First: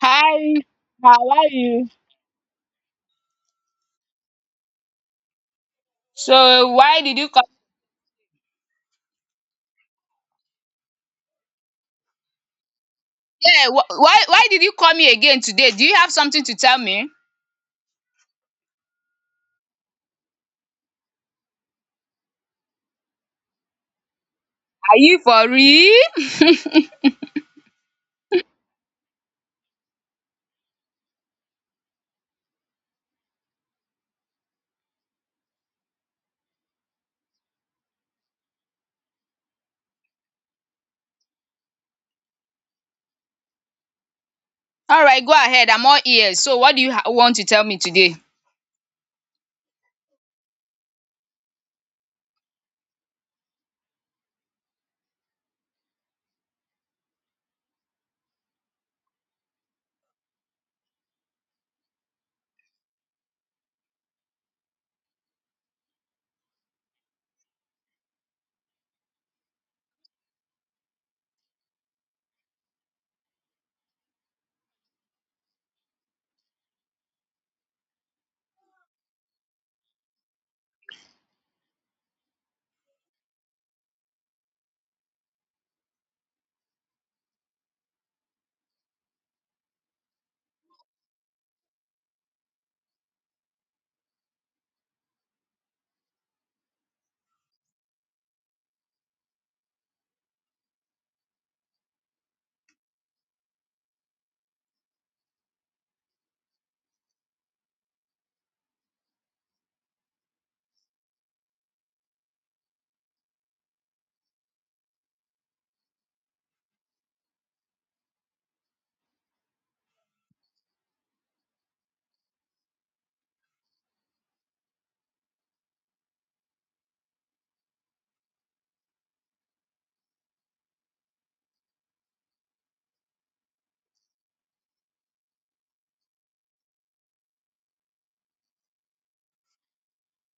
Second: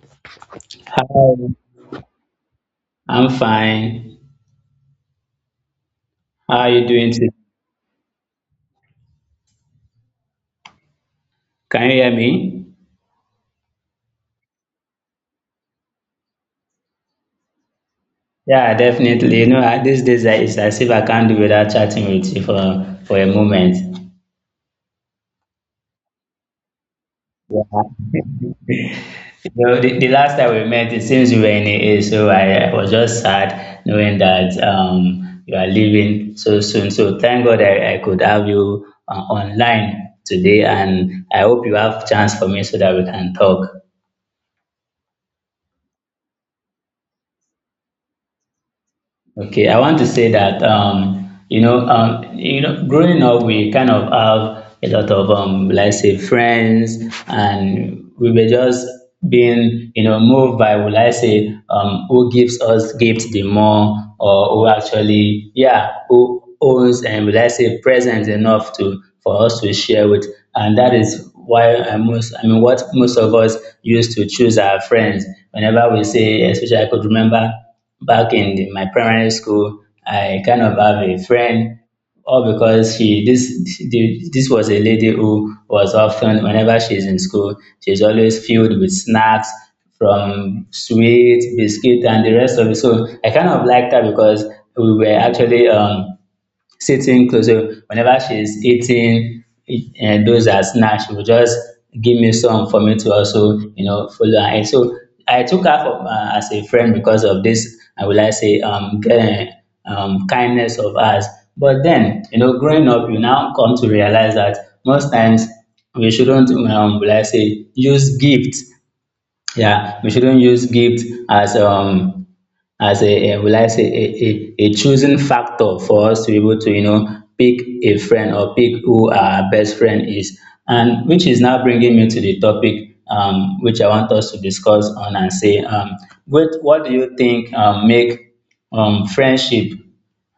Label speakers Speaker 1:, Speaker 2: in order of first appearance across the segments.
Speaker 1: Hi, how
Speaker 2: Hi,
Speaker 1: are you?
Speaker 2: I'm fine. How are
Speaker 1: So
Speaker 2: you
Speaker 1: why
Speaker 2: doing
Speaker 1: did
Speaker 2: today?
Speaker 1: you come?
Speaker 2: Can you hear me?
Speaker 1: Yeah, why did you call me again today? Do you have something to tell me? Are
Speaker 2: Yeah, definitely. These days, it's as if I can't do without chatting with you for a moment.
Speaker 1: you for real?
Speaker 2: So the last time we met, it seems you were in AA, so I was just sad knowing that you are leaving so soon. So thank God I could have you online today, and I hope you have chance for me so that we can talk.
Speaker 1: All right, go ahead. I'm all ears. So what do you want to tell me today?
Speaker 2: Okay, I want to say that, growing up, we kind of have a lot of, let's say, friends, and we were just being, moved by, will I say, who gives us gifts the more, or who actually, yeah, who owns and will I say presents enough to for us to share with, and that is why I most, I mean, what most of us used to choose our friends whenever we say, especially I could remember back in my primary school. I kind of have a friend, all because this was a lady who was often, whenever she's in school, she's always filled with snacks from sweet biscuit and the rest of it. So I kind of liked her because we were actually, sitting closer, so whenever she's eating and those are snacks, she will just give me some for me to also, follow her. And so I took her, as a friend because of this, I would like say, kindness of us. But then, growing up, you now come to realize that most times we shouldn't, will I say, use gifts, yeah, we shouldn't use gift as, as a will I say a choosing factor for us to be able to, pick a friend or pick who our best friend is, and which is now bringing me to the topic, which I want us to discuss on, and say, what do you think, make, friendship,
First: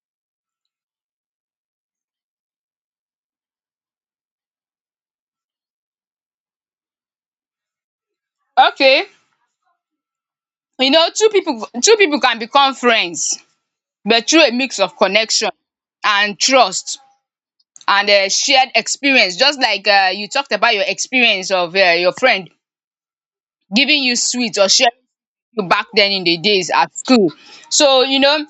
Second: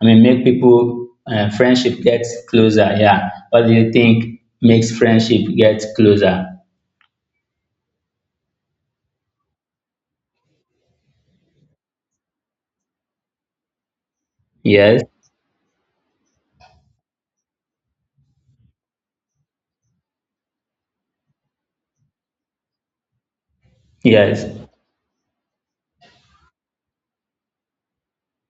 Speaker 2: I mean, make people, friendship get closer? Yeah, what do you think makes friendship get closer?
Speaker 1: Okay, you know two people can become friends, but through a mix of
Speaker 2: Yes,
Speaker 1: connection and trust and shared experience. Just like you talked about your experience of your friend giving you
Speaker 2: yes.
Speaker 1: sweets or sharing you back then in the days at school. So you know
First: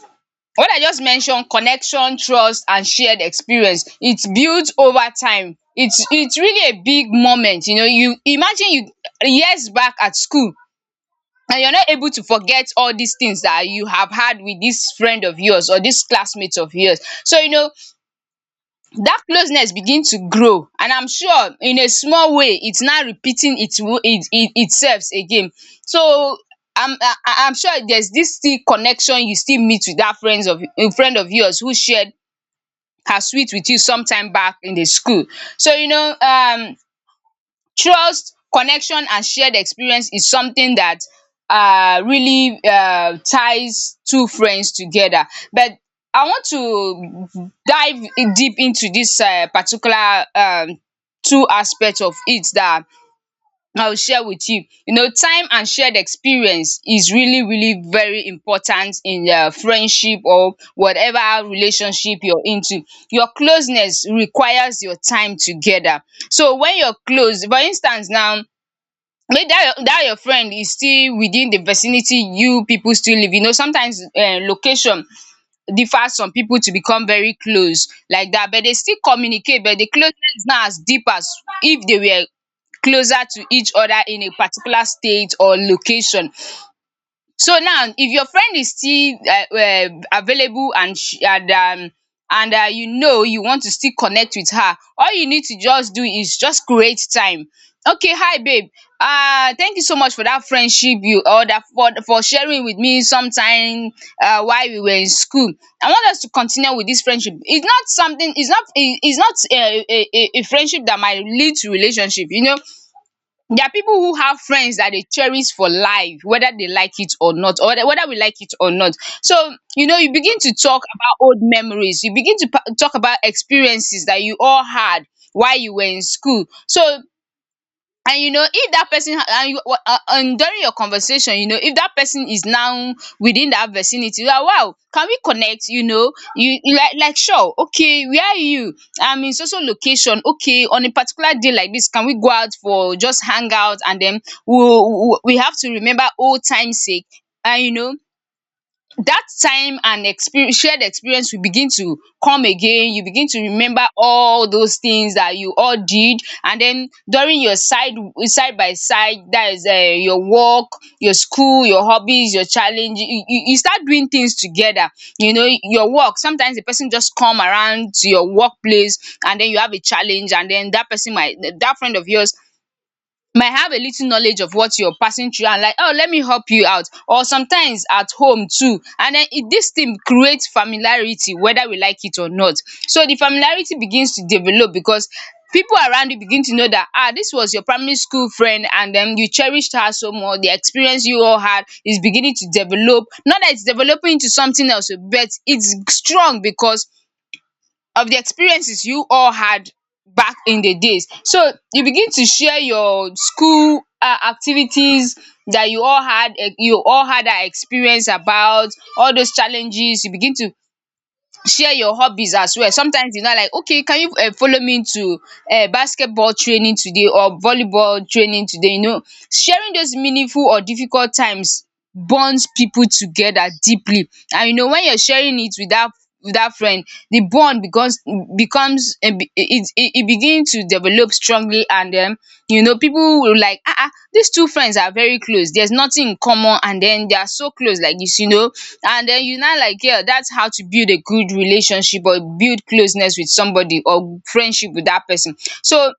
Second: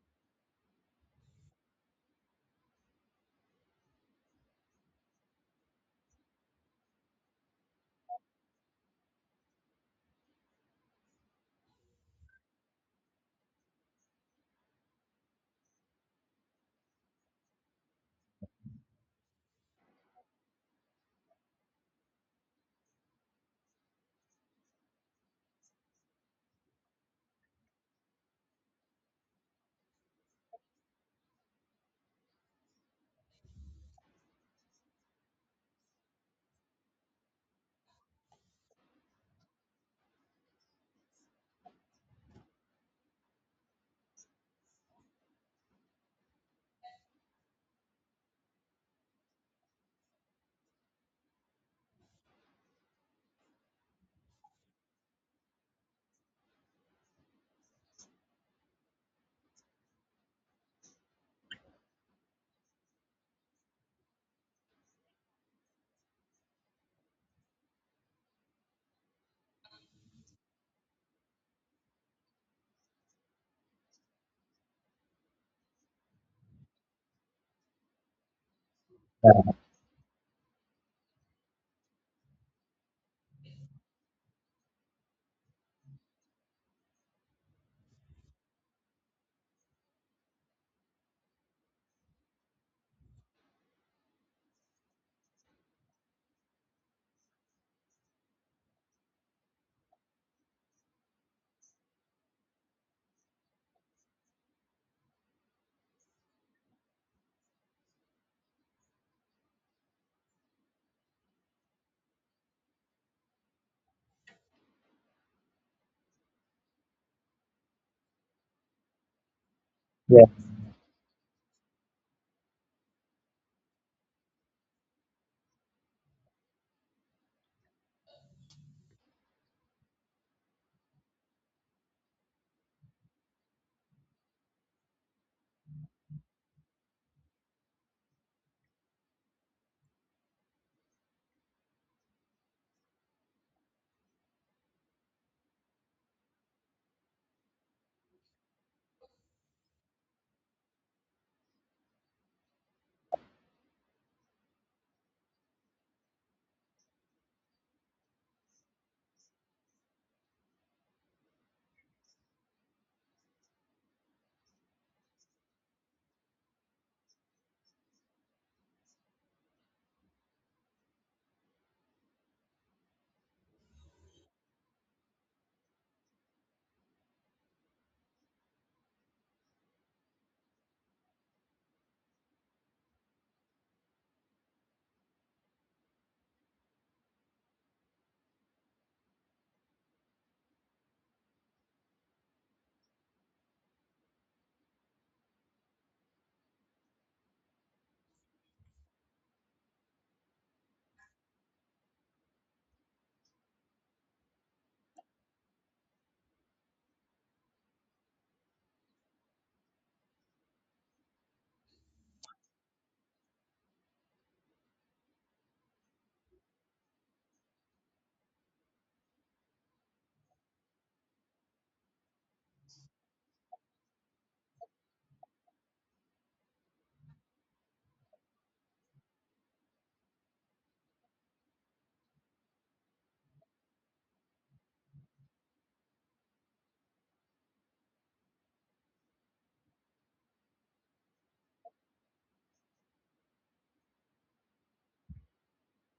Speaker 1: what I just mentioned, connection, trust and shared experience, its built over time. It's really a big moment, you know, you imagine you years back at school and you're not able to forget all these things that you have had with this friend of yours or this classmate of yours. So you know that closeness begins to grow, and I'm sure in a small way it's now repeating its wo it it itself again. So I'm sure there's this still connection, you still meet with that friends of a friend of yours who shared her sweet with you sometime back in the school. So you know, trust, connection and shared experience is something that really ties two friends together. But I want to dive deep into this particular two aspects of it that I'll share with you. You know, time and shared experience is really, really very important in friendship or whatever relationship you're into. Your closeness requires your time together. So when you're close, for instance now, maybe that your friend is still within the vicinity, you people still live. You know, sometimes location differ, some people to become very close like that, but they still communicate, but the closeness is not as deep as if they were closer to each other in a particular state or location. So now if your friend is still available and you know, you want to still connect with her, all you need to just do is just create time. Okay, hi babe, thank you so much for dat friendship you or dat for sharing with me sometime while we were in school. I want us to continue with dis friendship. It's not something, it's not a friendship that might lead to relationship, you know. There are people who have friends that they cherish for life, whether they like it or not, or whether we like it or not. So you know, you
Speaker 2: Yeah.
Speaker 1: begin to talk about old memories, you begin to pa talk about experiences that you all had while you were in school. So, and you know, if that person and during your conversation, you know, if that person is now within that vicinity you are, wow, can we connect, you know, you like, sure, okay, where are you, I'm in social location, okay, on a particular day like this, can we go out for just hang out, and then we have to remember old time sake. And you know that time and experience, shared experience will begin to come again, you begin to remember all those things that you all did, and then during your side, side by side, that is your work, your school, your hobbies, your challenge, you start doing things together, you know your work, sometimes the person just come around to your workplace, and then you have a challenge, and then that person might, that friend of yours might have a little knowledge of what you're passing through, and like, oh, let me help you out. Or sometimes at home too. And then it, this thing creates familiarity, whether we like it or not. So the familiarity begins to develop because people around you begin to know that ah, this was your primary school friend, and then you cherished her so much, the experience you all had is beginning to develop, not that it's developing into something else, but it's strong because of the experiences you all had back in the days. So you begin to share your school activities that you all had, you all had that experience about all those challenges, you begin to share your hobbies as well. Sometimes you know, like, okay, can you follow me to basketball training today or volleyball training today, you know. Sharing those meaningful or difficult times bonds people together deeply, and you know, when you're sharing it with that friend, the bond becomes becomes it it it begins to develop strongly, and den you know people will, like, ah ah, these two friends are very close, there's nothing in common, and then they are so close like this, you know, and then you now, like, yeah, that's how to build a good relationship or build closeness with somebody or friendship with that person. So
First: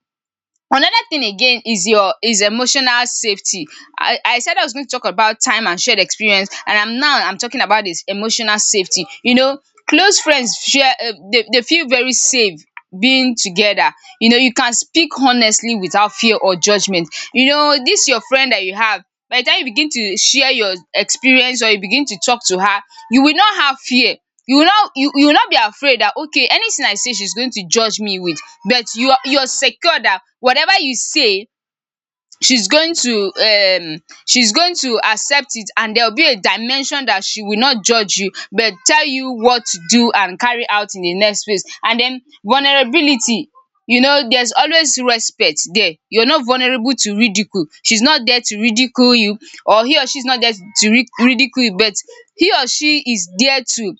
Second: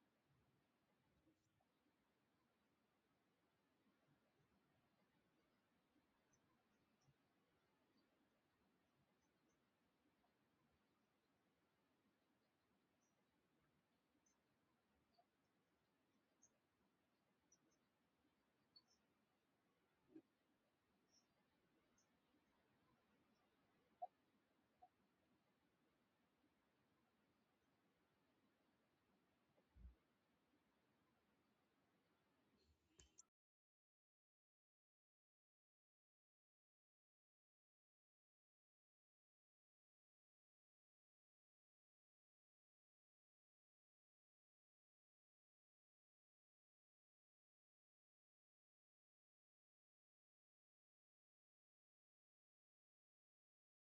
Speaker 1: another thing again is your is emotional safety. I said I was going to talk about time and shared experience, and I'm now I'm talking about this emotional safety. You know, close friends share they feel very safe being together. You know, you can speak honestly without fear or judgment. You know, this your friend that you have. By the time you begin to share your experience or you begin to talk to her, you will not have fear, you will not be afraid that okay, anything I say she's going to judge me with, but you are, you're secure that whatever you say she's going to um she's going to accept it, and there will be a dimension that she will not judge you but tell you what to do and carry out in the next place, and then vulnerability, you know, there's always respect there, you're not vulnerable to ridicule, she's not there to ridicule you, or he or she is not there to ridicule you, but he or she is there to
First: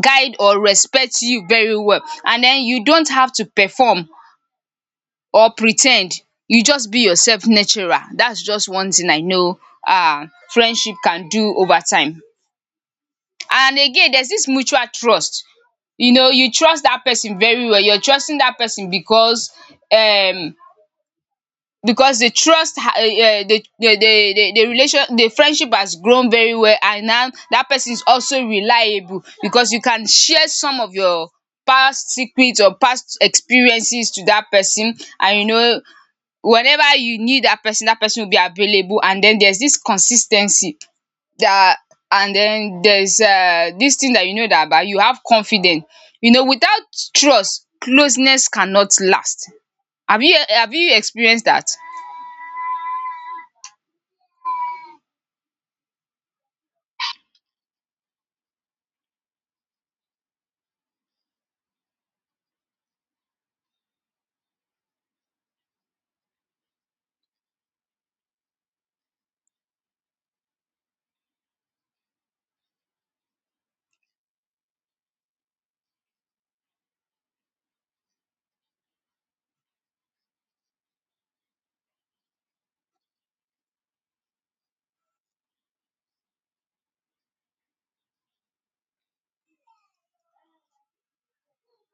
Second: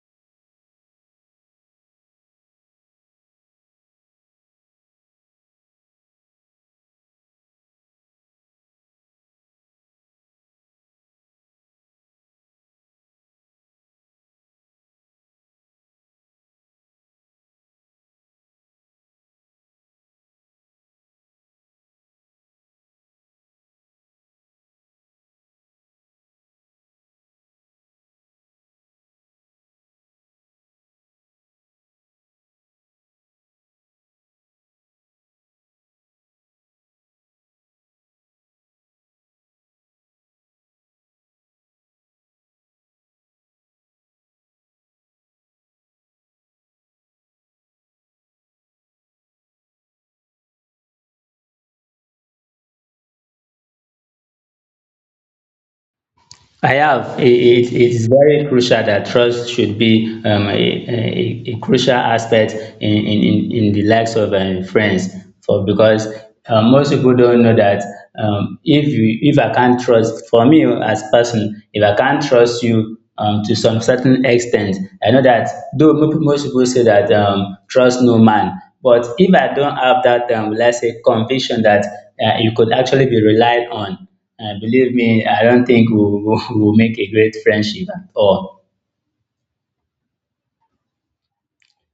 Speaker 1: guide or respect you very well, and then you don't have to perform or pretend. You just be yourself natural, that's just one thing I know friendship can do over time. And again, there's this mutual trust, you know, you trust that person very well, you're trusting that person um because the trust ha the relation the friendship has grown very well, and now that person is also reliable because you can share some of your past secrets or past experiences to that person, and you know, whenever you need that person, that person will be available, and then there's this consistency that, and then there's this thing that you know that about, you have confidence, you know, without trust closeness cannot last. Have you have you experienced that?
Speaker 2: I have. It is very crucial that trust should be, a crucial aspect in the likes of, friends. For because, most people don't know that, if I can't trust, for me as person, if I can't trust you, to some certain extent, I know that, though most people say that, trust no man. But if I don't have that, let's say, conviction that, you could actually be relied on. Believe me, I don't think we'll, we'll make a great friendship at all.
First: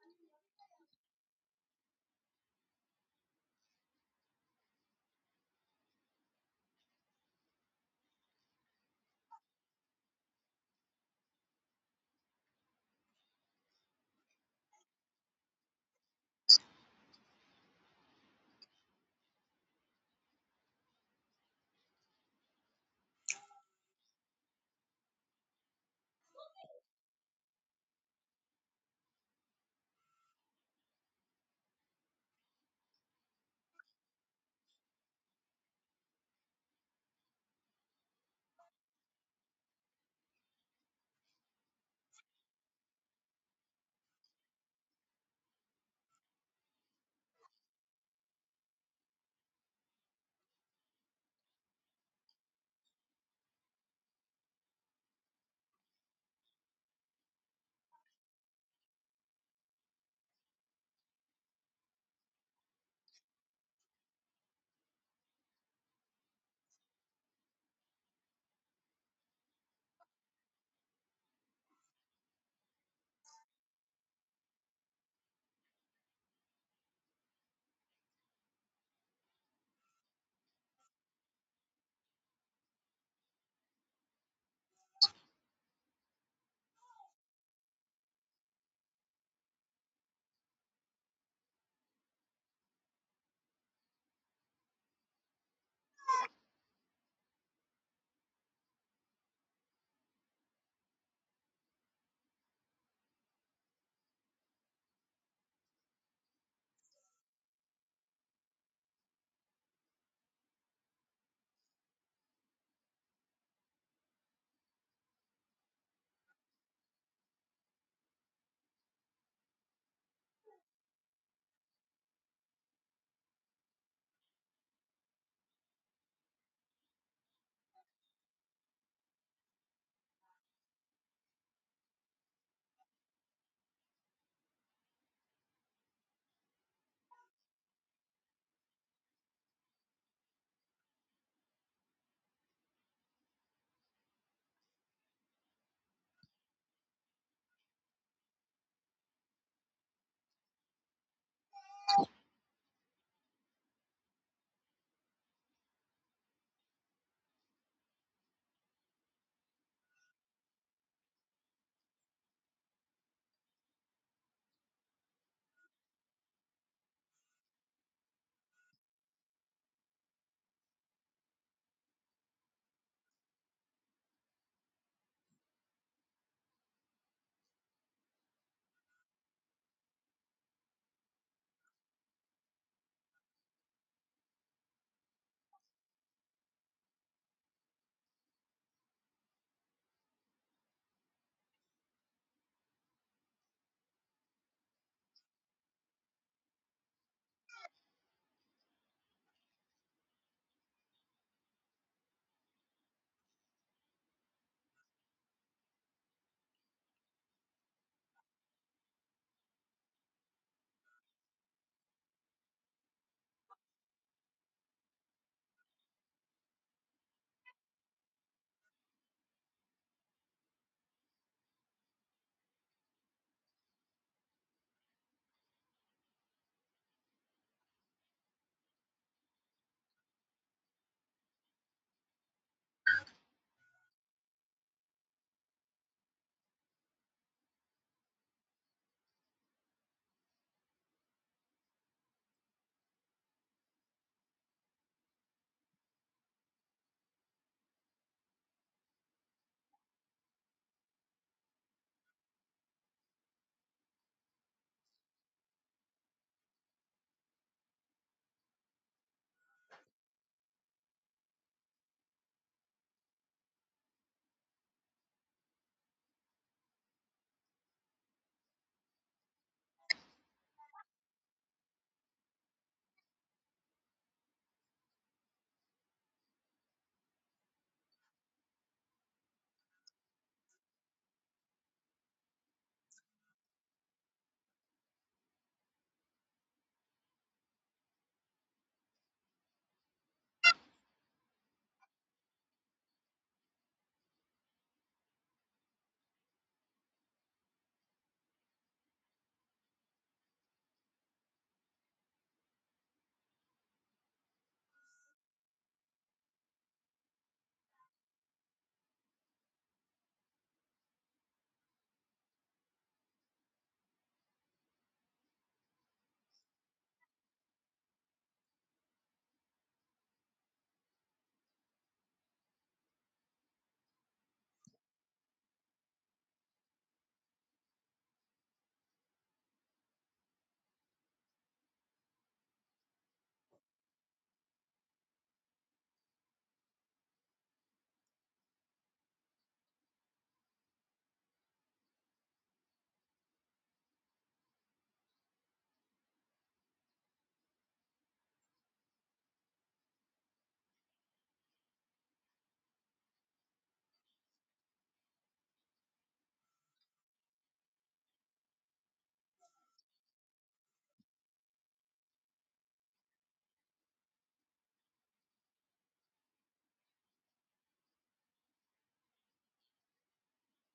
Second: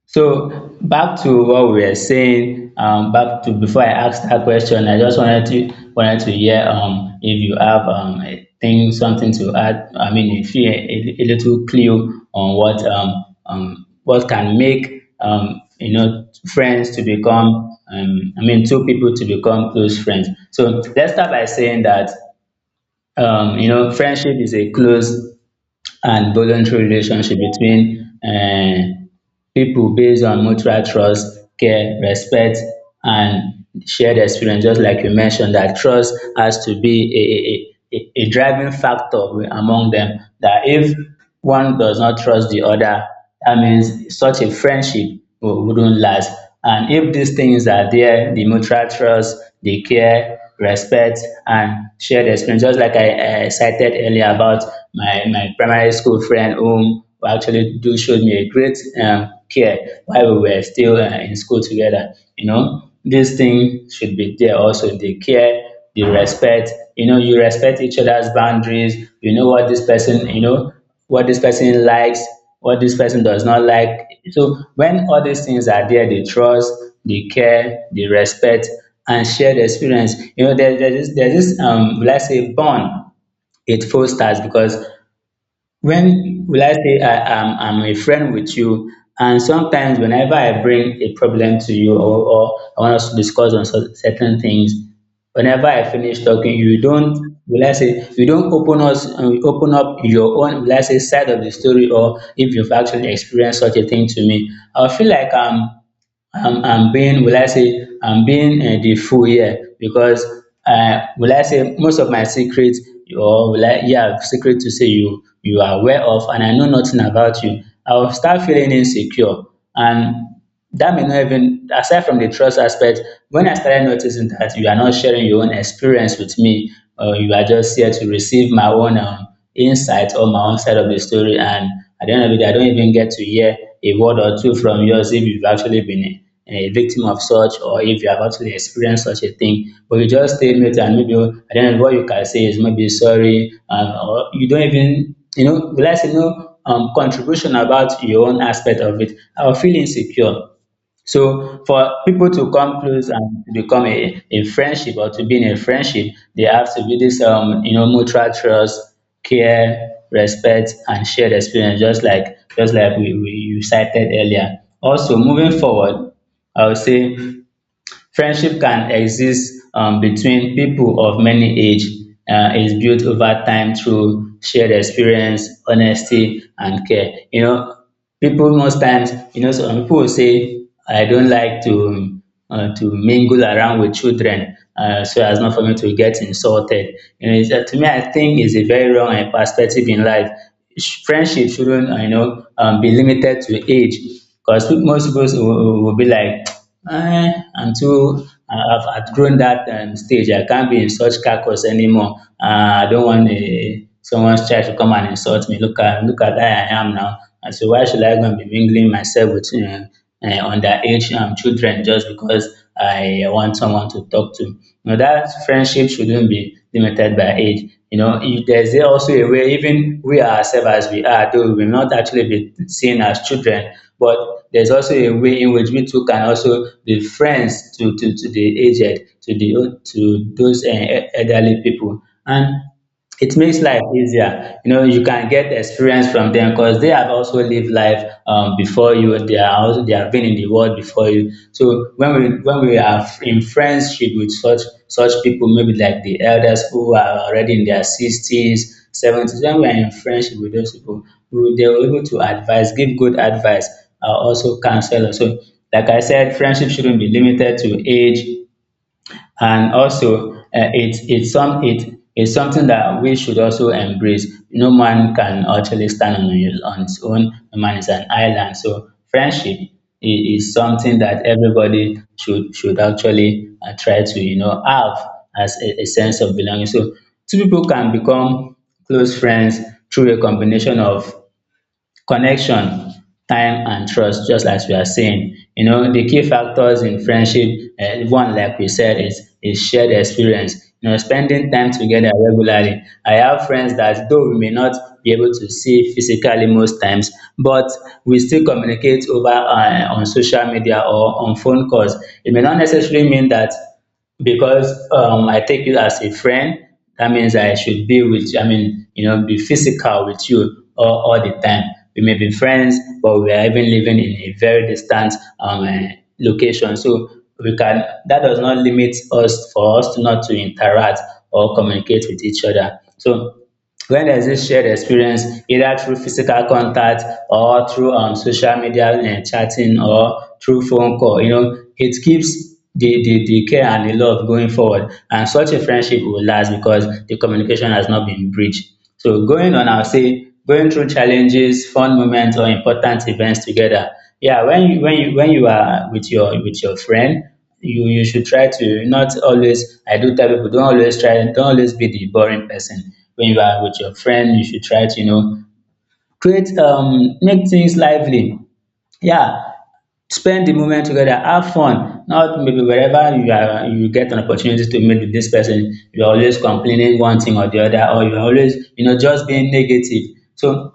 Speaker 2: So back to what we were saying. Back to before I asked that question, I just wanted to hear, if you have, a thing something to add. I mean, if you, a little clue on what, what can make, friends to become, I mean, two people to become close friends. So let's start by saying that, friendship is a close and voluntary relationship between, people based on mutual trust, care, respect, and shared experience. Just like you mentioned, that trust has to be a driving factor among them. That if one does not trust the other, that means such a friendship wouldn't last. And if these things are there, the mutual trust, the care, respect, and shared experience, just like I, cited earlier about my primary school friend, whom actually do showed me a great, care while we were still, in school together. This thing should be there also, the care, you respect, you respect each other's boundaries. You know what this person, what this person likes, what this person does not like. So when all these things are there, the trust, the care, the respect, and shared experience, there's this, let's say, bond, it fosters. Because when, will I say, I'm a friend with you? And sometimes whenever I bring a problem to you, or I want us to discuss on certain things, whenever I finish talking, you don't, will I say, you don't open up your own, will I say, side of the story, or if you've actually experienced such a thing to me. I feel like I'm being will I say I'm being, the fool here, because, will I say, most of my secrets, or will I, yeah, secret to say, you are aware of, and I know nothing about you. I will start feeling insecure, and that may not even, aside from the trust aspect. When I started noticing that you are not sharing your own experience with me, or you are just here to receive my own. Insight or my own side of the story. And at the end of the day, I don't even get to hear a word or two from yours, if you've actually been a victim of such, or if you have actually experienced such a thing. But you just stay mute, and maybe at the end of what you can say is maybe sorry, or you don't even, let's say, no, contribution about your own aspect of it. I'll feel insecure. So for people to come close and to become a friendship, or to be in a friendship, they have to be this, mutual trust, care, respect, and shared experience, just like we you cited earlier. Also, moving forward, I would say friendship can exist, between people of many age, is built over time through shared experience, honesty, and care. People most times, some people will say, I don't like to, mingle around with children, so as not for me to get insulted. It's, to me, I think it's a very wrong, perspective in life. Friendship shouldn't, be limited to age. Because most people will be like, I've outgrown that, stage. I can't be in such carcass anymore. I don't want, someone's child to come and insult me. Look at where I am now. And so why should I go and be mingling myself with, underage, children, just because I want someone to talk to. That friendship shouldn't be limited by age. If there's also a way, even we ourselves as we are, though we will not actually be seen as children, but there's also a way in which we too can also be friends to the aged, to those, elderly people. And it makes life easier. You can get experience from them, because they have also lived life, before you. They are also they have been in the world before you. So when we are in friendship with such people, maybe like the elders who are already in their 60s, 70s. When we are in friendship with those people, they are able to advise, give good advice, also counsel. So like I said, friendship shouldn't be limited to age. And also, it is something that we should also embrace. No man can actually stand on his own. No man is an island. So friendship is something that everybody should actually, try to, have as a sense of belonging. So two people can become close friends through a combination of connection, time, and trust, just as we are saying. The key factors in friendship, one, like we said, is shared experience. Spending time together regularly, I have friends that, though we may not be able to see physically most times, but we still communicate over, on social media or on phone calls. It may not necessarily mean that, because, I take you as a friend. That means I should be with you. I mean, be physical with you all the time. We may be friends, but we are even living in a very distant, location. So we can that does not limit us, for us to not to interact or communicate with each other. So when there's this shared experience either through physical contact or through social media and chatting or through phone call, you know, it keeps the care and the love going forward, and such a friendship will last because the communication has not been breached. So going on, I'll say going through challenges, fun moments, or important events together. Yeah, when you are with your friend, you should try to not always. I do tell people don't always try, don't always be the boring person. When you are with your friend, you should try to, you know, create make things lively. Yeah, spend the moment together, have fun. Not maybe wherever you are, you get an opportunity to meet with this person, you're always complaining one thing or the other, or you're always, you know, just being negative. So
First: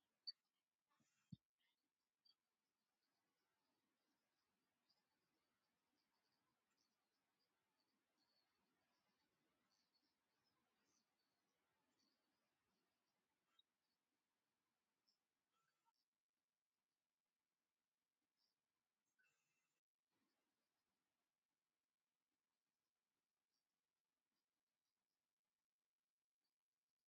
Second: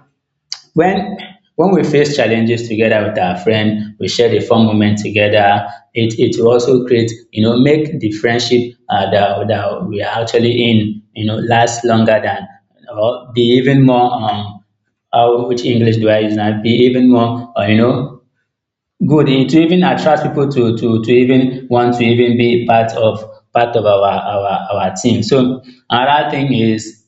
Speaker 2: when we face challenges together with our friend, we share the fun moment together. It will also create, you know, make the friendship that we are actually in, you know, last longer than or be even more how which English do I use now? Be even more, you know, good e to even attract people to to even want to even be part of our team. So another thing is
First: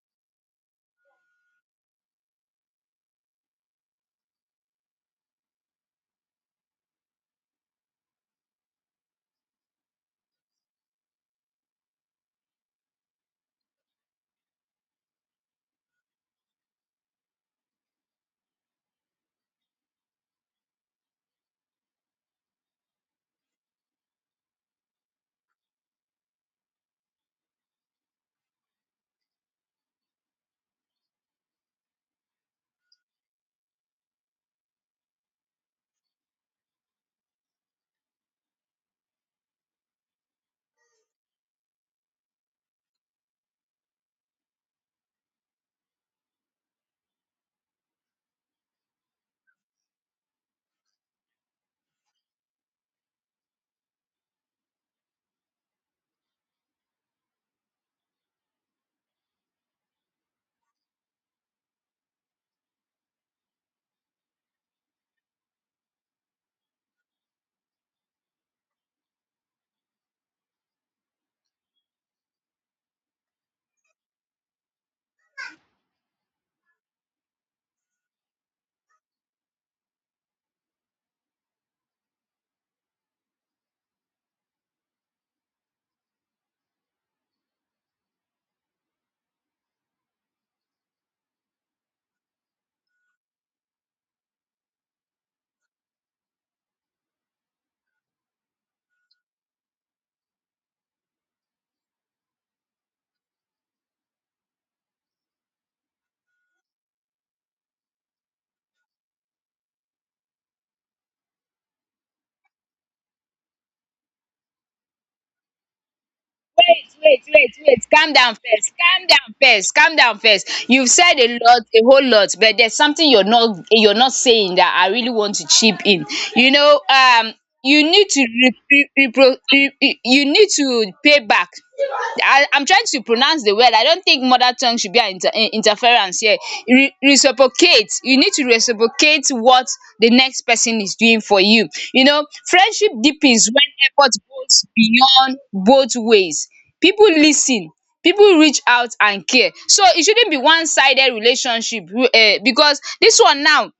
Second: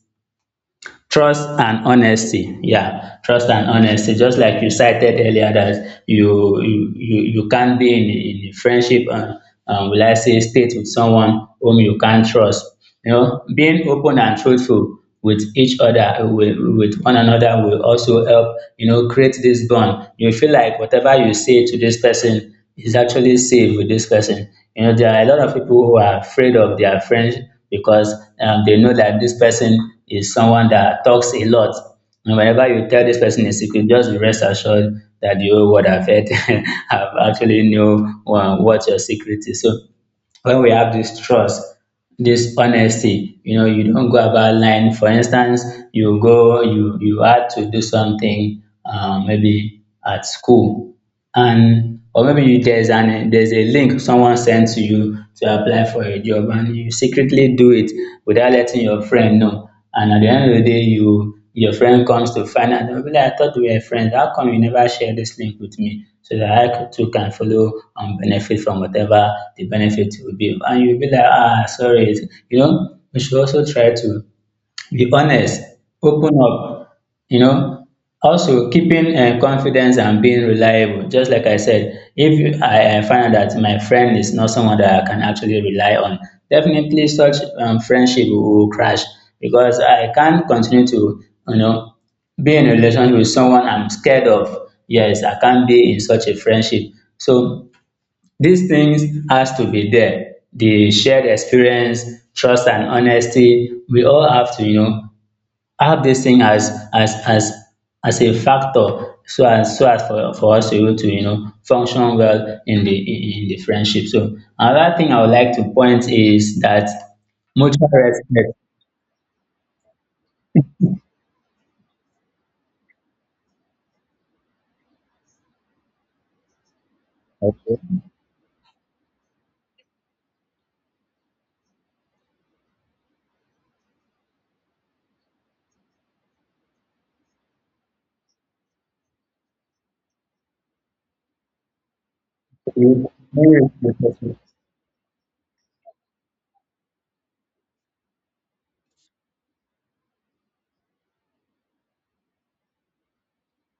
Speaker 2: trust and honesty. Yeah, trust and honesty. Just like you cited earlier that you can't be in a friendship and will I say state with someone whom you can't trust. You know, being open and truthful with each other with one another will also help, you know, create this bond. You feel like whatever you say to this person is actually safe with this person. You know, there are a lot of people who are afraid of their friends because they know that this person is someone that talks a lot. And whenever you tell this person a secret, just be rest assured that the whole world have heard, have actually knew what your secret is. So when we have this trust, this honesty, you know, you don't go about lying. For instance, you go, you had to do something, maybe at school, and or maybe you there's a link someone sent to you to apply for a job and you secretly do it without letting your friend know, and at the end of the day you your friend comes to find out, "Oh, really, I thought we were friends. How come you never share this link with me so that too can follow and benefit from whatever the benefit will be?" And you'll be like, "Ah, sorry." You know, we should also try to be honest, open up, you know. Also, keeping confidence and being reliable. Just like I said, if you, I find out that my friend is not someone that I can actually rely on, definitely such friendship will crash because I can't continue to, you know, be in a relationship with someone I'm scared of. Yes, I can't be in such a friendship. So these things has to be there. The shared experience, trust and honesty, we all have to, you know, I have this thing as a factor so as for us to be able to, you know, function well in the in the friendship. So another thing I would like to point is that
Speaker 1: Wait, wait, wait.
Speaker 2: mutual
Speaker 1: Calm down
Speaker 2: respect.
Speaker 1: first. Calm down first. Calm down first. You've said a lot, a whole lot, but there's something you're not saying that I really want to chip in. You know,
Speaker 2: Okay?
Speaker 1: you need to you need to pay back. I, I'm trying to pronounce the word, I don't think mother tongue should be an interference here. Reciprocate, you need to reciprocate what the next person is doing for you, you know. Friendship
Speaker 2: You-
Speaker 1: deepens when effort goes beyond both ways, people listen, people reach out and care, so it shouldn't be one-sided relationship. Uh, because this one now,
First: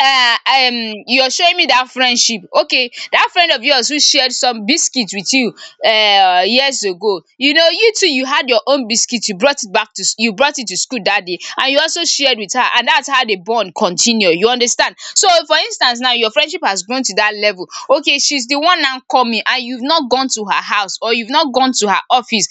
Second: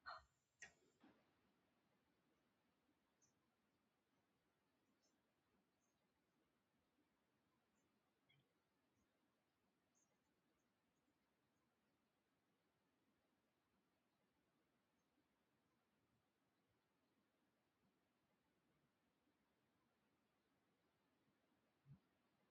Speaker 1: you're showing me that friendship, okay, that friend of yours who shared some biscuit with you years ago, you know, you too, you had your own biscuit, you brought it back to you brought it to school that day and you also shared with her, and that's how the bond continue, you understand. So for instance now your friendship has grown to that level, okay, she's the one now coming, and you've not gone to her house, or you've not gone to her office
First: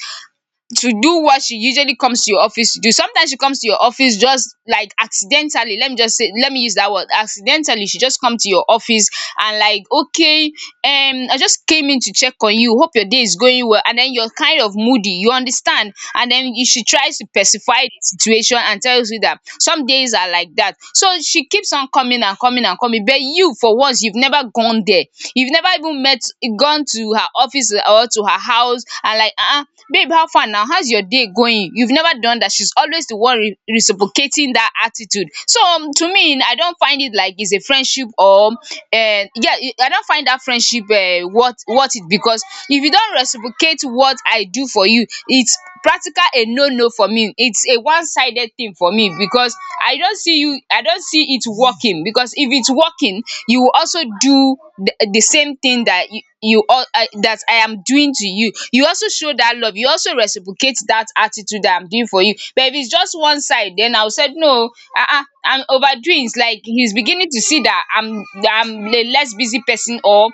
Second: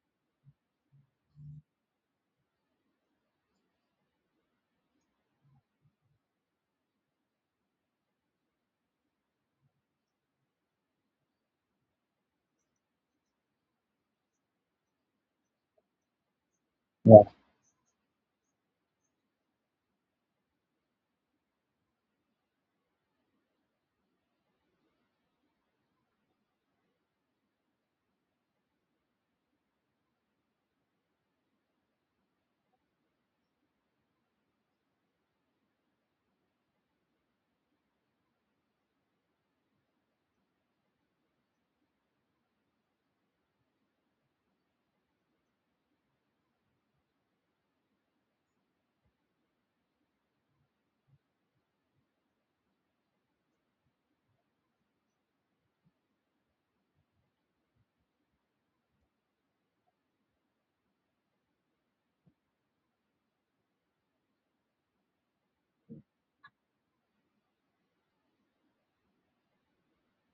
Speaker 1: to do what she usually comes to your office to do. Sometimes she comes to your office just like accidentally. Let me just say, let me use that word. Accidentally, she just come to your office and, like, okay, I just came in to check on you. Hope your day is going well. And then you're kind of moody. You understand? And then she tries to
Speaker 2: you-
Speaker 1: pacify the situation and tells you that some days are like that. So she keeps on coming and coming and coming. But you, for once, you've never gone there. You've never even met, gone to her office or to her house and, like, babe, how far now? How's your day going? You've never done that. She's always the one reciprocating that attitude. So to me, I don't find it like it's a friendship or yeah, I don't find that friendship worth it because if you don't reciprocate what I do for you, it's practical a no no for me. It's a one sided thing for me because I don't see you I don't see it working, because if it's working you will also do the same thing that you all that I am doing to you. You also show that love, you also reciprocate that attitude that I'm doing for you. But if it's just one side, then I'll say no. Uh-uh, I'm overdoing. It's like he's beginning to see that I'm a less busy person, or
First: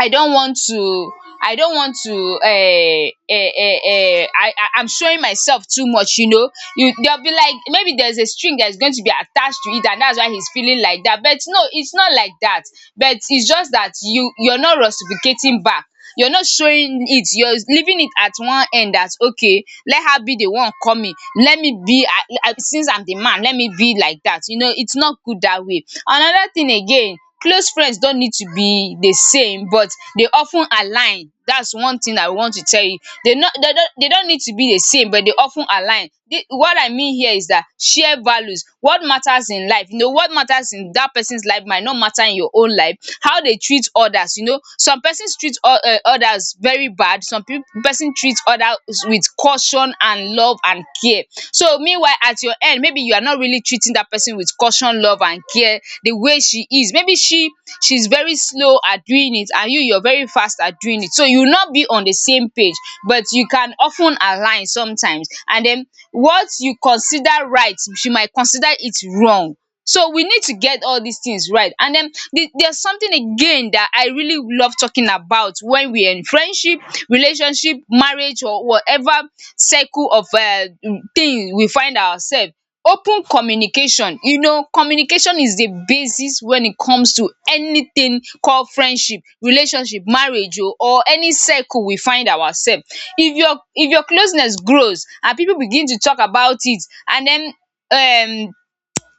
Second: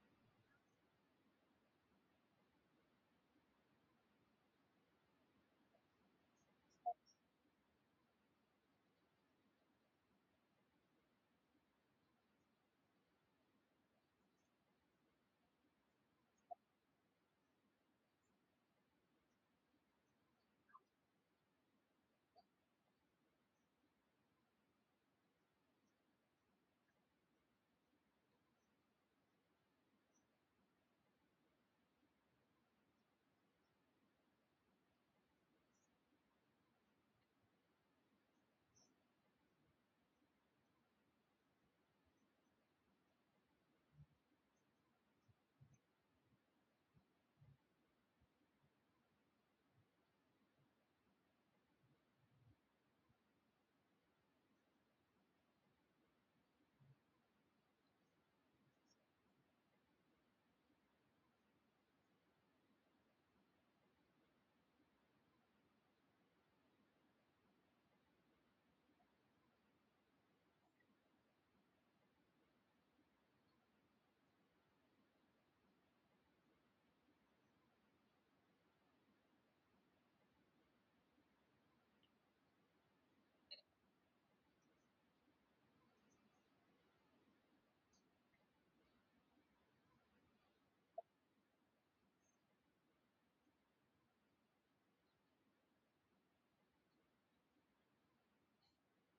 Speaker 1: I don't want to, I don't want to I'm showing myself too much, you know. You they'll be like maybe there's a string that's going to be attached to it, and that's why he's feeling like that, but no, it's not like that. But it's just that you're not reciprocating back, you're not showing it, you're leaving it at one end that okay, let her be the one coming, let me be. I, since I'm the man, let me be like that, you know. It's not good that way. Another thing again, close friends don't need to be the same, but they often align. That's one thing I want to tell you. They don't need to be the same, but they often ten align. What I mean here is that share values. What matters in life, you know, what matters in that person's life might not matter in your own life. How they treat others, you know. Some persons treat others very bad, some people person treats others with caution and love and care. So meanwhile at your end, maybe you are not really treating that person with caution, love and care the way she is. Maybe she's very slow at doing it and you're very fast at doing it. So you will not be on the same page, but you can often align sometimes. And then what you consider right, she might consider it wrong. So we need to get all these things right. And then there's something again that I really love talking about when we're in friendship, relationship, marriage, or whatever circle of thing we find ourselves. Open communication. You know, communication is the basis when it comes to anything called friendship, relationship, marriage, or any circle we find ourselves. If your closeness grows and people begin to talk about it, and then um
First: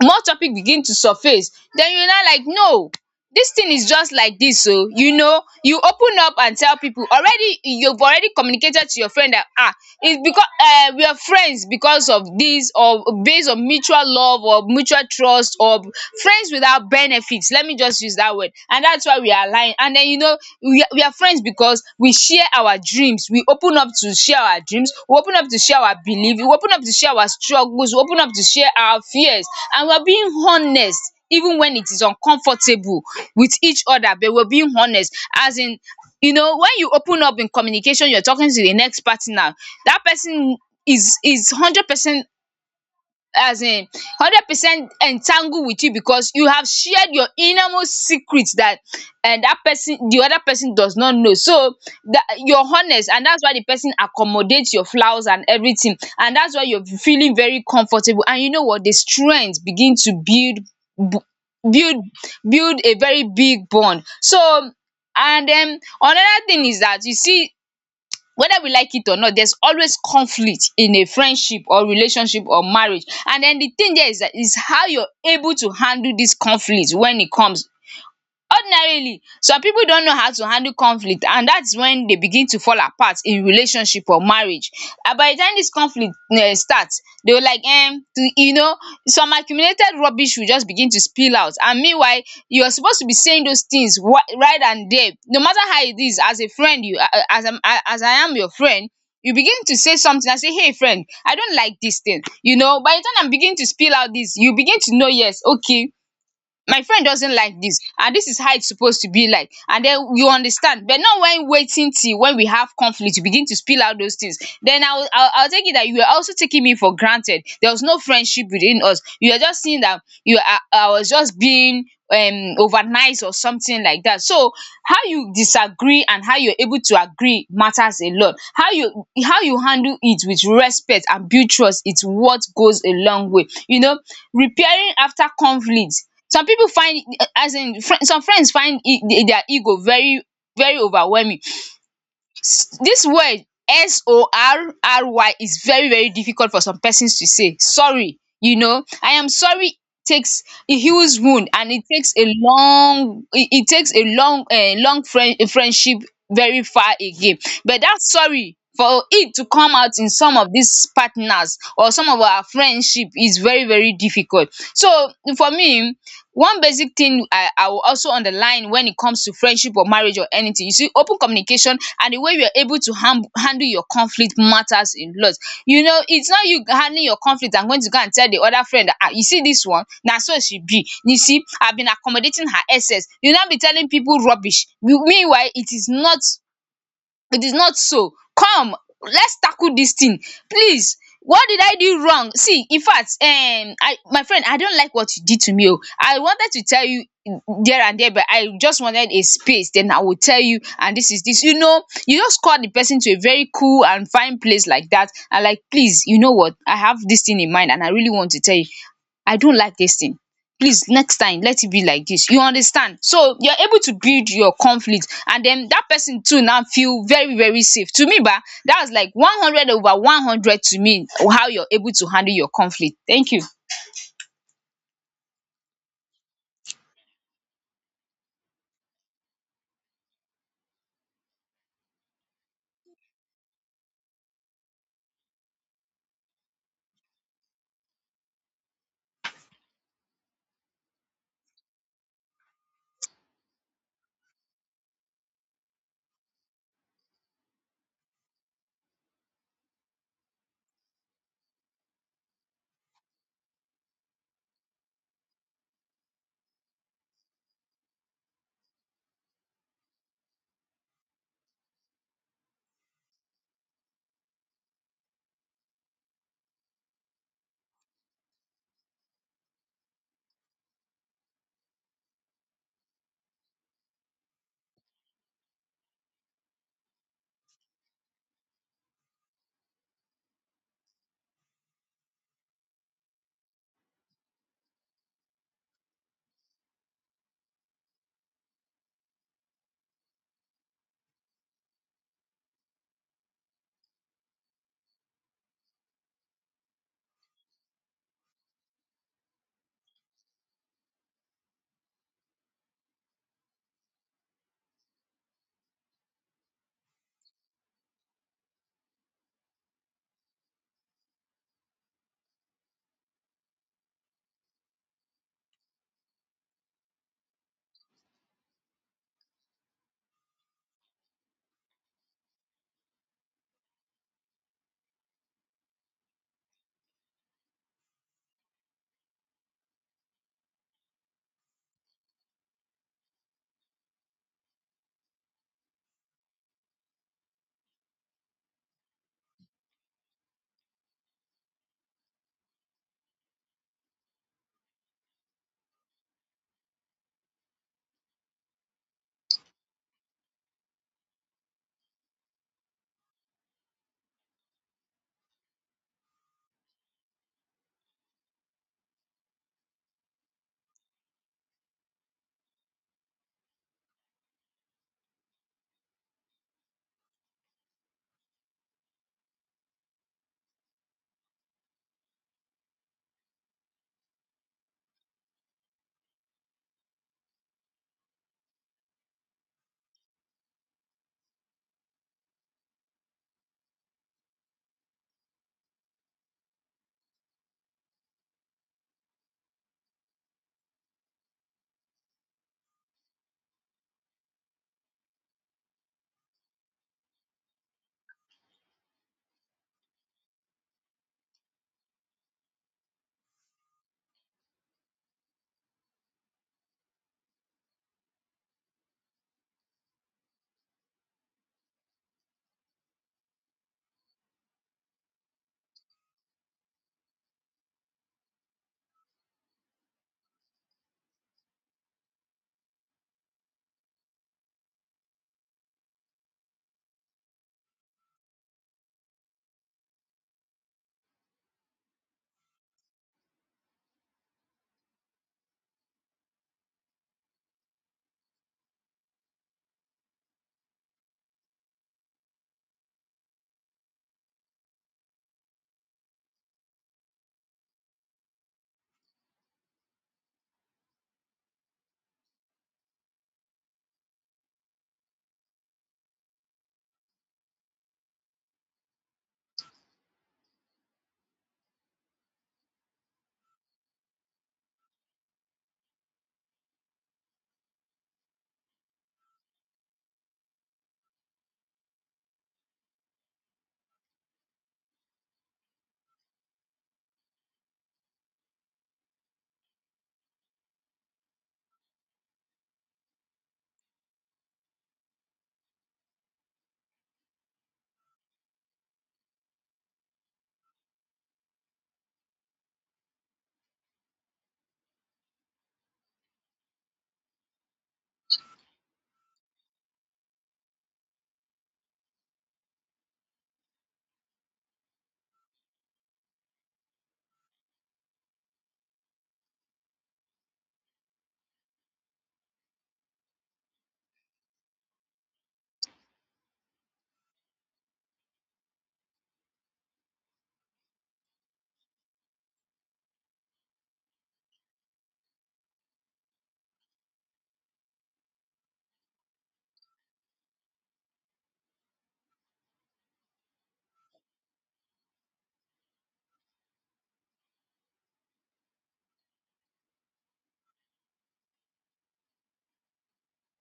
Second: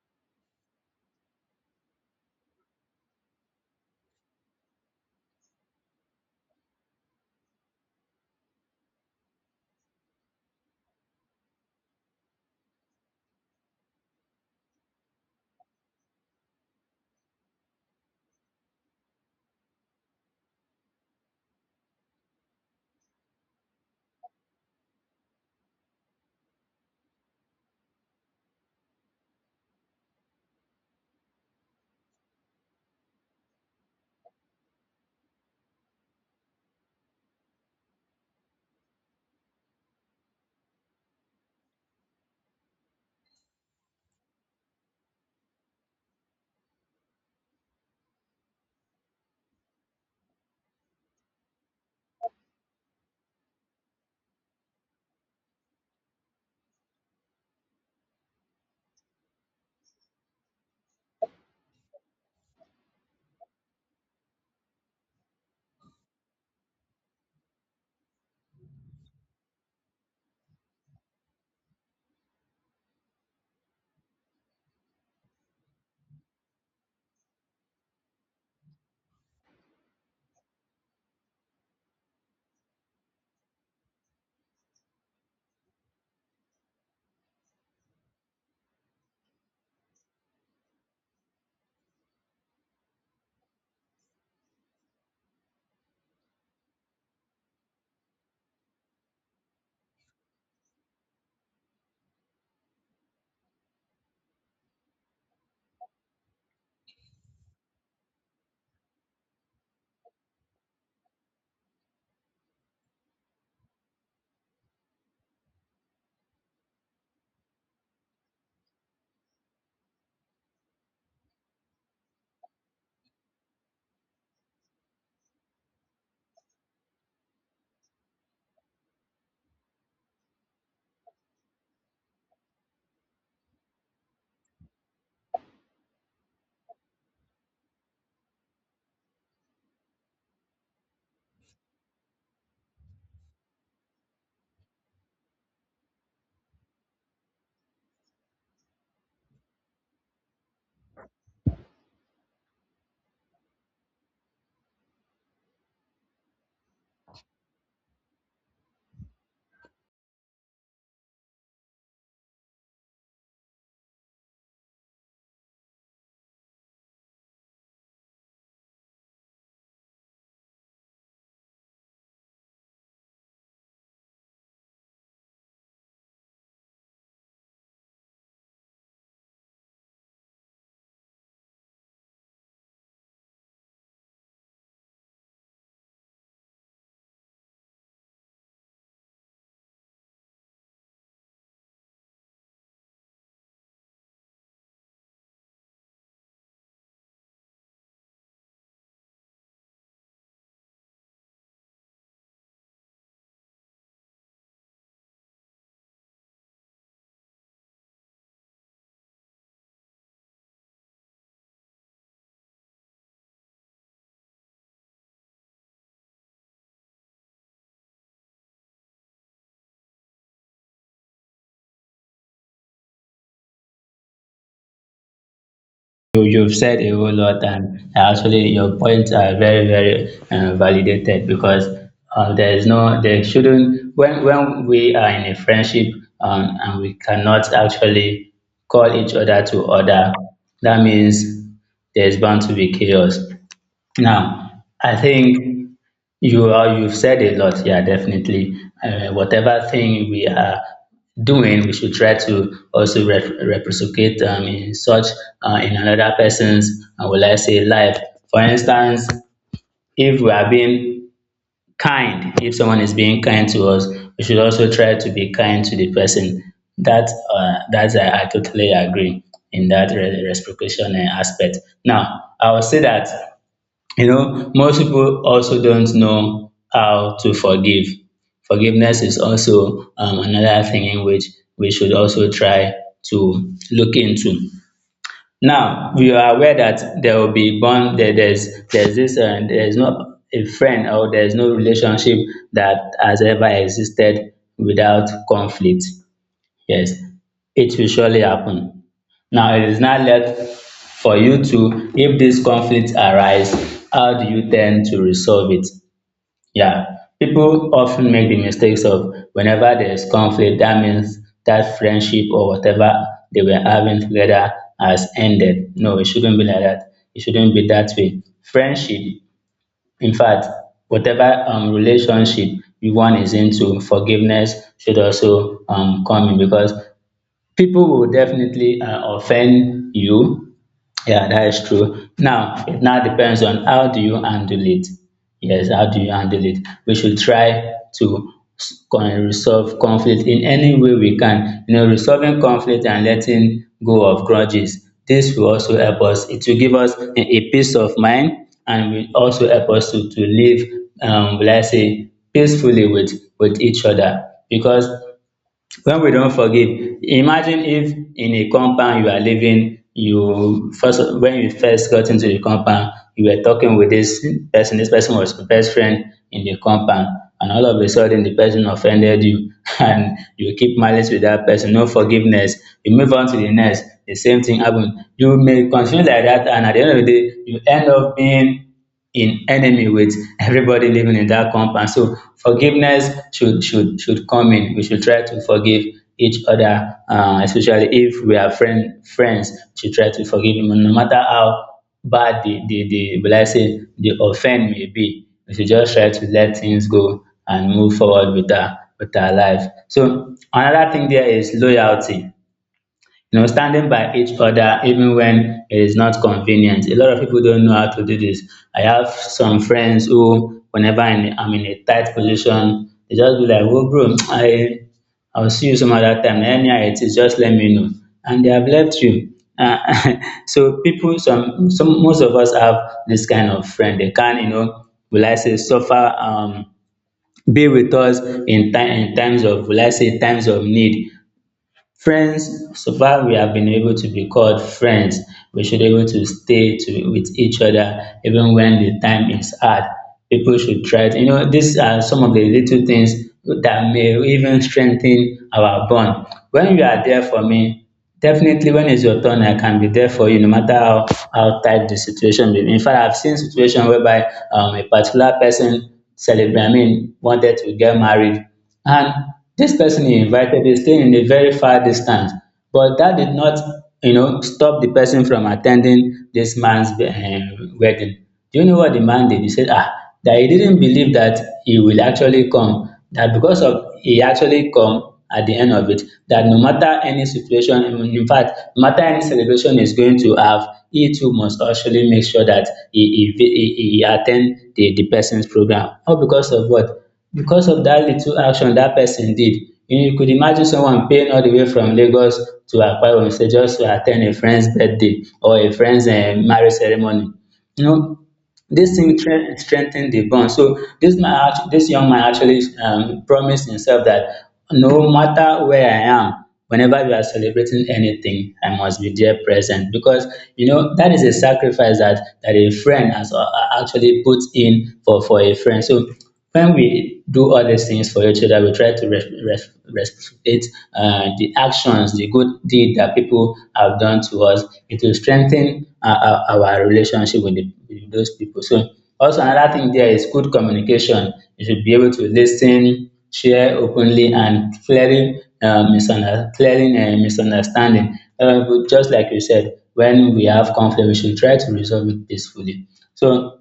Speaker 1: more topic begin to surface. Then you now like, no, this thing is just like this. So you know, you open up and tell people. Already you've already communicated to your friend that ah, it's because we are friends because of this, or based on mutual love or mutual trust, or friends without benefits, let me just use that word. And that's why we are aligned. And then, you know, we are friends because we share our dreams. We open up to share our dreams. We open up to share our beliefs. We open up to share our struggles. We open up to share our fears. And we're being honest. Even when it is uncomfortable with each other, but we're being honest. As in, you know, when you open up in communication, you're talking to the next partner. That person is 100%, as in 100% entangled with you because you have shared your innermost secret that and that person, the other person, does not know. So that you're honest, and that's why the person accommodates your flaws and everything, and that's why you're feeling very comfortable. And you know what, the strength begin to build bu- build build a very big bond. So, and then another thing is that you see, whether we like it or not, there's always conflict in a friendship or relationship or marriage. And then the thing there is, that is how you're able to handle this conflict when it comes. Ordinarily, some people don't know how to handle conflict, and that's when they begin to fall apart in relationship or marriage. And by the time this conflict start, they will like to, you know, some accumulated rubbish will just begin to spill out. And meanwhile you're supposed to be saying those things right and there, no matter how it is. As a friend, you a- as I'm, a- as I am your friend, you begin to say something, I say hey friend, I don't like this thing, you know. By the time I am beginning to spill out this, you begin to know, yes okay, my friend doesn't like this, and this is how it's supposed to be like. And then you understand. But not when waiting till when we have conflict, you begin to spill out those things, then I'll take it that you were also taking me for granted, there was no friendship within us. You were just seeing that I was just being overnight or something like that. So how you disagree and how you're able to agree matters a lot. How you handle it with respect and build trust, it's what goes a long way, you know. Repairing after conflict, some people find, as in some friends find their ego very very overwhelming. This word sorry is very very difficult for some persons to say sorry. You know, I am sorry takes a huge wound, and it takes a long, it takes a long, a long friendship very far again. But that sorry, for it to come out in some of these partners or some of our friendship, is very very difficult. So for me, one basic thing I will also underline when it comes to friendship or marriage or anything, you see, open communication and the way you are able to handle your conflict matters a lot. You know, it's not you handling your conflict and going to go and tell the other friend dat you see this one now, so she be, you see I have been accommodating her excess, you now be telling people rubbish. Meanwhile it is not, it is not so. Come, let's tackle this thing, please. What did I do wrong? See, in fact, I, my friend, I don't like what you did to me. Oh, I wanted to tell you there and there, but I just wanted a space, then I will tell you. And this is this, you know, you just call the person to a very cool and fine place like that and like, please, you know what, I have this thing in mind and I really want to tell you, I don't like this thing, please next time let it be like this, you understand. So you're able to build your conflict, and then that person too now feel very very safe to me ba. That's like 100 over 100 to me, how you're able to handle your conflict. Thank you.
Speaker 2: you've said a whole lot, and actually, your points are very, very validated because there is no, there shouldn't, when we are in a friendship and we cannot actually call each other to order, that means there's bound to be chaos. Now, I think you are, you've said a lot, yeah, definitely. Whatever thing we are doing, we should try to also reciprocate in such in another person's, will I say, life. For instance, if we are being kind, if someone is being kind to us, we should also try to be kind to the person. That that's I totally agree in that reciprocation aspect. Now, I will say that, you know, most people also don't know how to forgive. Forgiveness is also another thing in which we should also try to look into. Now we are aware that there will be bond. There's this there's no a friend or there's no relationship that has ever existed without conflict. Yes, it will surely happen. Now it is now left for you to, if this conflict arise, how do you tend to resolve it? Yeah, people often make the mistakes of whenever there is conflict, that means that friendship or whatever they were having together has ended. No, it shouldn't be like that. It shouldn't be that way. Friendship, in fact, whatever relationship you one is into, forgiveness should also come in because people will definitely offend you. Yeah, that is true. Now, it now depends on how do you handle it. Yes, how do you handle it? We should try to resolve conflict in any way we can. You know, resolving conflict and letting go of grudges. This will also help us. It will give us a peace of mind and will also help us to live, let's say, peacefully with each other. Because when we don't forgive, imagine if in a compound you are living, you first when you first got into the compound, you were talking with this person was your best friend in the compound, and all of a sudden the person offended you and you keep malice with that person, no forgiveness. You move on to the next, the same thing happen. You may continue like that, and at the end of the day, you end up being in enemy with everybody living in that compound. So forgiveness should come in. We should try to forgive each other, especially if we are friends. Should try to forgive them, no matter how bad the will I say the offend may be. We should just try to let things go and move forward with our life. So another thing there is loyalty. You know, standing by each other even when it is not convenient. A lot of people don't know how to do this. I have some friends who, whenever I'm in a tight position, they just be like, "Oh bro, I'll see you some other time. Anyhow it is, just let me know." And they have left you, uh, so people, some most of us have this kind of friend. They can, you know, will I say suffer, be with us in time, in times of, will I say, times of need. Friends, so far we have been able to be called friends. We should be able to with each other even when the time is hard. People should try to, you know, these are some of the little things that may even strengthen our bond. When you are there for me, definitely when it's your turn, I can be there for you no matter how tight the situation may be. In fact, I've seen situations whereby a particular person celebrate, I mean, wanted to get married. And this person he invited is staying in a very far distance. But that did not, you know, stop the person from attending this man's wedding. Do you know what the man did? He said, ah, that he didn't believe that he will actually come, that because of he actually come, at the end of it, that no matter any situation, in fact, no matter any celebration is going to have, he too must actually make sure that he attend the person's program. All because of what? Because of that little action that person did. You could imagine someone paying all the way from Lagos to Akwa Ibom State just to attend a friend's birthday or a friend's eh, marriage ceremony. You know, this thing strengthen the bond. So this man, this young man actually promised himself that no matter where I am, whenever we are celebrating anything, I must be there present because, you know, that is a sacrifice that a friend has actually put in for a friend. So when we do all these things for each other, we try to reciprocate the actions, the good deed that people have done to us. It will strengthen our relationship with, the, with those people. So, also another thing there is good communication. You should be able to listen, share openly, and clearing clearing misunderstanding. But just like you said, when we have conflict, we should try to resolve it peacefully. So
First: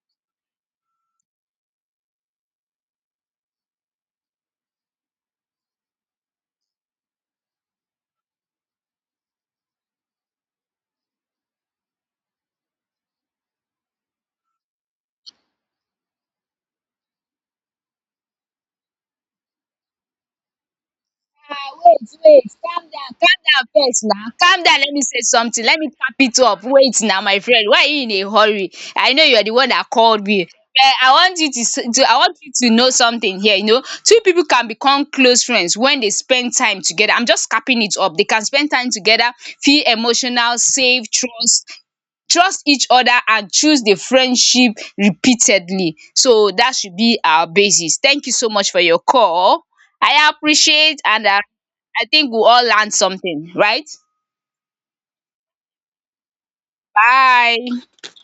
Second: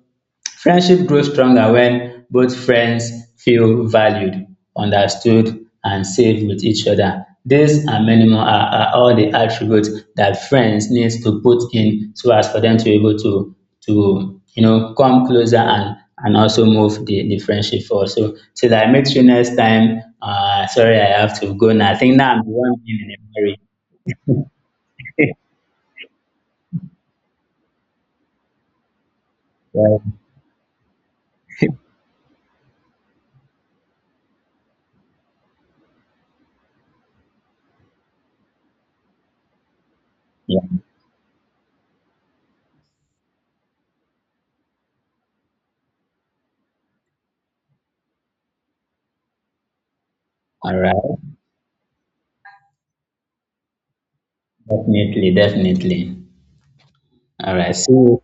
Speaker 2: friendship grows stronger when both friends feel valued, understood, and safe with each other. These and many more are all the attributes that friends needs to put in so as for them to be able to, you know, come closer and also move the friendship forward. So till I meet you next time, uh, sorry, I have to go now. I
Speaker 1: Wait,
Speaker 2: think now I'm
Speaker 1: wait,
Speaker 2: the one being in a
Speaker 1: calm
Speaker 2: hurry.
Speaker 1: down first now. Calm down, let me say something. Let me cap it up. Wait now, my friend. Why are you in a hurry? I know you are the one that
Speaker 2: Well,
Speaker 1: called me. But I want you to, I want you to know something here. You know, two people can become close friends when they spend time together. I'm just capping it up. They can spend time together, feel emotional,
Speaker 2: yeah.
Speaker 1: safe, trust each other, and choose the friendship repeatedly. So that should be our basis. Thank you so much for your call. I
Speaker 2: All
Speaker 1: appreciate, and
Speaker 2: right.
Speaker 1: I think we'll all learn something, right?
Speaker 2: Definitely, definitely. All right.
Speaker 1: Bye.
Speaker 2: See you.